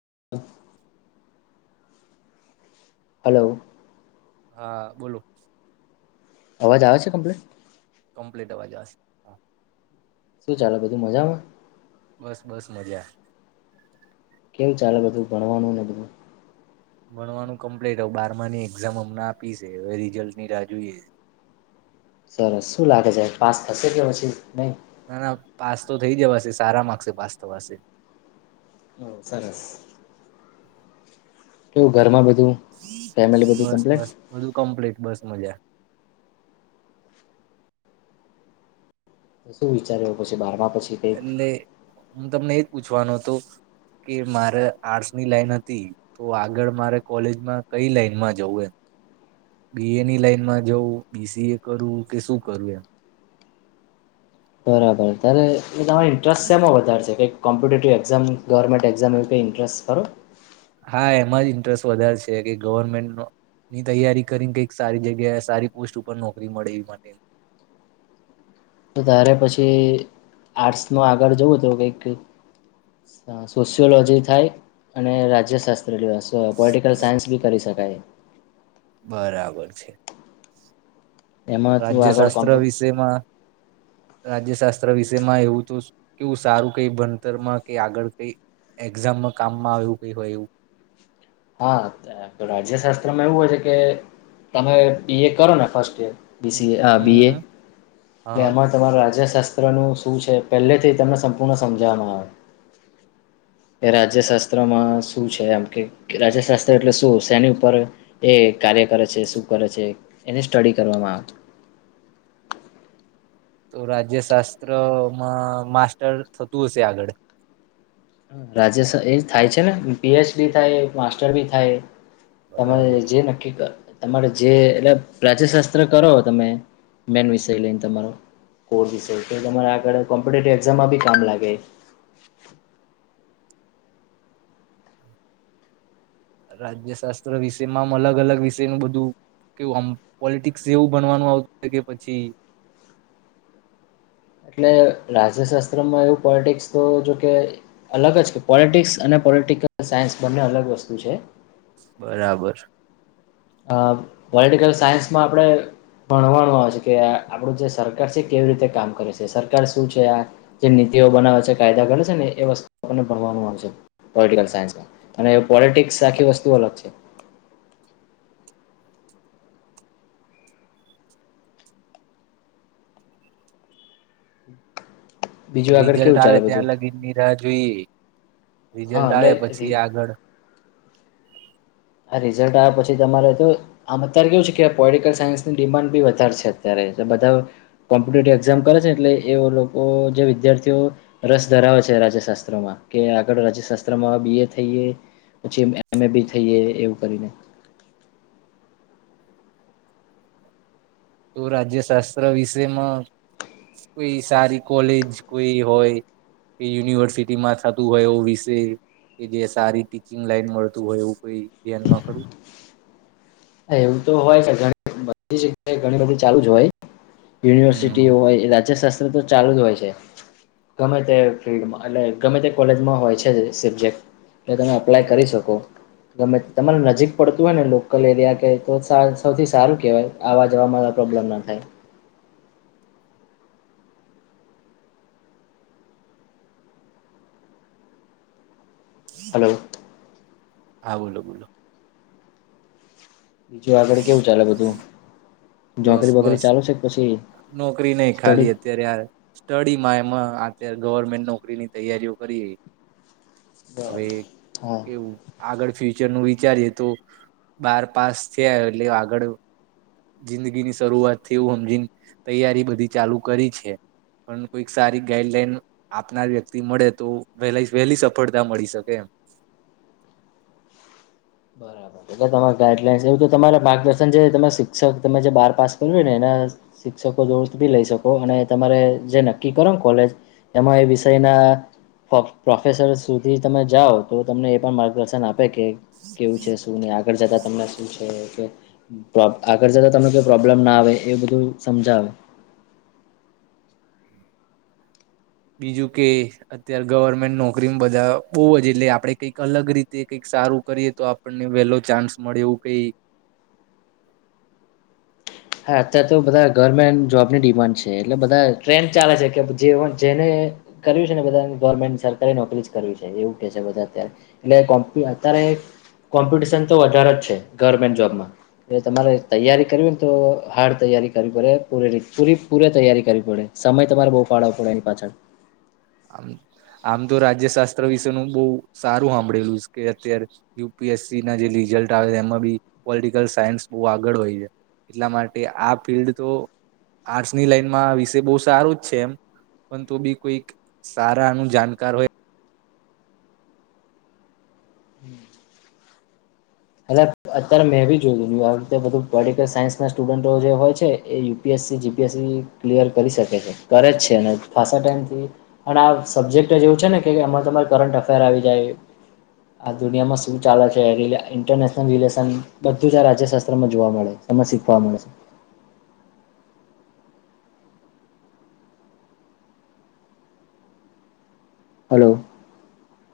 [inaudible] Hello. હા બોલો. અવાજ આવે છે કોમ્પલે? કમ્પ્લીટ અવાજ આવેશે હા. શું ચાલે બધું મજામાં? બસ બસ મજા. કકેવું ચાલે બધું ભણવાનું ને બધું? ભણવાનું કમ્પ્લીટ હું બારમાની એક્ઝામ અમને આપી છે હવે રિઝલ્ટ ની રાહ જોઈએ. સરસ શું લાગે છે પાસ થશે કે પછી નઈ? ના ના પાસ તો થઈ જવાશે સારા માર્ક્સે પાસ થવાશે. હઓ સરસ. કેવું ઘરમાં બ બસ બસ બધું કમ્પ્લીટ, બસ મજા. તો શું વિચાર એવું પછી બારમાં એટલે હું તમને એ પૂછવાનો હતો કે મારે આર્ટસ ની લાઈન હતી તો આગળ મારે કોલેજમાં કઈ લાઈનમાં જવું એમ. બી એ ની લાઈનમાં જવું બી સી એ કરું કે શું કરું એમ. બરાબર તારે ટલે તમારે ઇન્ટરેસ્ટ એમાં વધારે છે કઈ કોમ્પિટેટિવે એક્ઝામ, ગવર્મેન્ટ એક્ઝામ એવું કઈ ઇન્ટરેસ્ટ ખરો? હા એમાં જ ઇન્ટરેસ્ટ વધારે છે કે ગવર્મેન્ટનો ની તૈયારી કરીને કઈક સારી જગ્યા સારી પોસ્ટ ઉપર નોકરી મળે એ માટે. તો તતારે પછી આર્ટસ નો આગળ જવું તો કઈક અહ સોશિયોલોજી થાય અને રાજ્ય શાસ ત્ર લેવાશે, પોટિકલ સાયન્સ બી કરી શકાય. બરાબર છે. એમાં તું રાજ્ય આગળ શાસ્ત્ર કોમ્પ્યુ વિષયમાં રાજ્ય શાસ્ત્ર વિષયમાં એવું તો કેવું સારું કઈ ભણતરમાં કે આગળ કઈ એક્ઝામમાં કામમાં આવું કઈ હોય એવું. હા રાજ્ય શાસ્ત્રમાં એવું હોય છે કે તમે બીએ કરો ને first year hmm BCA uh hmm BA hmm હા હા તેમાં તમાર રરાજ્ય શા સ્ત્ર નું શું છે પહેલેથી તમને સંપૂર્ણ સમજવામાં આવે કે રાજ્ય શાસ્ત્રમાં શું છે એમ કે રાજાશાસ્ત્ર એટલે શું શેની ઉપર એ કાર્ય કરે છે શું કરે છે એને સ્ટડી કરવામાં આવે. તો રાજ્ય શાસ્ત્રમાં માસ્ટર થતું હશે આગળ. રાજ્યસ એ થાય છે ને પીએચડી થાય માસ્ટર બી થાય. તમે બરાબર જે નક્કી કર તમારે જે એટલે રાજ્ય શાસ્ત્ર કરો તમે મેન વિષય લઈને તમારો કો વિષ આગળ કોમ્પિટિવ એકઝામમાં બી કામ લાગે. રાજ્ય શાસ્ત્ર વિષયમાં આમ અલગ અલગ વિષયનું બધું કેવું આમ પોલિટિક્સ જેવું ભણવાનું આવતું કે પછી એટલે રાજ્યશાસ્ત્રમાં એવું પોલિટિક્સ તો જોકે અલગ જ કે પોલિટિક્સ અને પોલિટિકલ સાયન્સ બંને અલગ વસ્તુ છે. બરાબર. અ પોલિટિકલ સાયન્સમાં આપણે ભણવાનું આવે છે કે આપણું જે સરકાર છે કેવી રીતે કામ કરે છે સરકાર શું છે આ જે નીતિઓ બનાવે છે કાયદા કરે છે ને એ વસ્તુ આપને ભણવાનું આવે છે પોલિટિકલ સાયન્સમાં અને પોલિટિક્સ આખી વસ્તુ અલગ છે. બીજું આગળ રિઝલ્ટ કેવું આવે ચાલે બધું ત્યાં લગીન ની રાહ જોઈએ. રિઝલ્ટ હા આવે એટલે પછી આગળ હા રિઝલ્ટ આવ્યા પછી તમારે તો આમ અત્યારે કેવું છે કે પોલટિકલ સાયન્સની ડિમાન્ડ બી વધારે છે અત્યારે બધા કોમ્પિટેટિવ એક્ઝામ કરે છે. એટલે એ લોકો જે વિદ્યાર્થીઓ રસ ધરાવે છે. રાજ્ય શાસ્ત્રોમાં કે આગળ રાજ્ય શાસ્ત્રમાં બી એ થઈએ પછી એમએ બી થઈએ એવું કરીને તો રાજ્ય શાસ્ત્ર વિષમાં કોઈ સારી કોલેજ કોઈ હોય કે યુનિવર્સિટીમાં થતું હોય એ વિશે કે જે સારી ટીચિંગ લાઈન મળતું હોય એવું કોઈ ધ્યાનમાં ખરું? એવું તો હોય કે બધી જગ્યાએ ઘણી બધી ચાલુ જ હોય હમ યુનિવર્સિટીઓ હોય રાજ્ય તો ચાલુ જ હોય છે ગમે તે ફિલ્ડમાં એટલે ગમે તે કોલેજમાં હોય છે જ સબજેક્ટ એ તમે અપ્લાય કરી શકો. ગમે તમારે નજીક પડતું હોય ને લોકલ એરિયા કે તો સા સૌથી સારું કેવાય આવા જવામાં પ્રોબ્લેમ ના થાય. હલો. હા બોલો બોલો. [unintelligible] આગળ કેવું ચાલે બધું? બસ નોકરી બોકરી બસ ચાલુ છે કે પછી નોકરી નહી સ્ટડી ખાલી અત્યારે આ સ્ટડીમાં એમાં અત્યારે ગવર્મેન્ટ નોકરીની તૈયારીઓ કરી હવે હા કેવું આગળ ફ્યુ ચર નું વિચારીએ તો બાર પાસ થીયા એટલે આગળ જિંદગીની શરૂઆતથી એવુ અમ હમજીન તૈયારી બધી ચાલુ કરી છે પણ કોઈક સારી ગાઈડલાઈન આપનાર વ્યક્તિ મળે તો વહેલા વહેલી સફળતા મળી શકે એમ. બરાબર તો તમારે ગાઈડલાઈનસ એવું તમારે માર્ગદર્શન જે રીતે તમાર શિક્ષક તમે જે બાર પાસ કરયુને એના શિક્ષકો દોસ્ત ભી લઈ શકો અને તમારે જે નક્કી કરો ને કોલેજ એમાં એ વિષયના પો પ્રોફેસર સુધી તમે જાઓ તો તમને એ પણ માર્ગદર્શન આપે કે કેવું છે શું નહી આગળ જતા [unintelligible] છે તો આગળ જતા તમને પ્રોબ્લેમ ના આવે એ બધું સમજાવે. બીજું કે અત્યારે ગવર્મેન્ટ નોકરી બધા બો જ એટલે આપણે કંઈક અલગ રીતે કઈક સારું કરીએ તો આપણને વહેલો ચાન્સ મળે એવું કઈ હા, અત્યારે તો બધા ગવર્મેન્ટ જોબ ની ડિમાન્ડ છે. તે એટલે બધા ટ્રેન ચાલે છે કે જે જેને કર્યું છે ને બધાને ગવર્મેન્ટ સરકારી નોકરી કરવી છે એવું કે છે બધા અત્યારે, એટલે કોમ્ અત્યારે કોમ્પિટિશન તો વધારે જ છે ગવર્મેન્ટ જોબમાં, એટલે તમારે તૈયારી કરવી તો હાર્ડ તૈયારી કરવી પડે પૂરે ર પૂરી પૂરે તૈયારી કરવી પડે, સમય તમારે બહુ ફાળવો પડે એની પાછળ આમ તો રાજ્ય શાસ્ત્ર વિશેનું બહ સારું હાભળેલું છે કે અત્યારે યુ પી એસ સી ના જે રિઝલ્ટ આવે એમાં બી પોલિટિકલ સાયન્સ બહુ આગળ હોય છેાય, એટલા માટે આ ફિલ્ડ તો આર્ટસની લાઈનમાં વિશે બહ સારું જ છે એમ, પણ તો બી કોઈક સારા આનું જાણકાર હોય અ અત્યારે મેં બી જોયું આવી રીતે બધું પોલટિકલ સાયન્સ ના સ્ટુડન્ટો જે હોય છે, એ U P S C G P S C clear કરી શકે છે, કરે જ છે ને ખાસા ટાઈમથી અને આ સબ્જેક્ટ એવું છે ને કે એમાં તમારે કરટ અફેર આવી જાય, આ દુનિયામાં શું ચાલે છે ઇરનેશનલ રિલેશન બધુંજ આ રાજ્ય શાસ્ત્રમાં જોવા મળે, એમાં શીખવા મળશે. હલો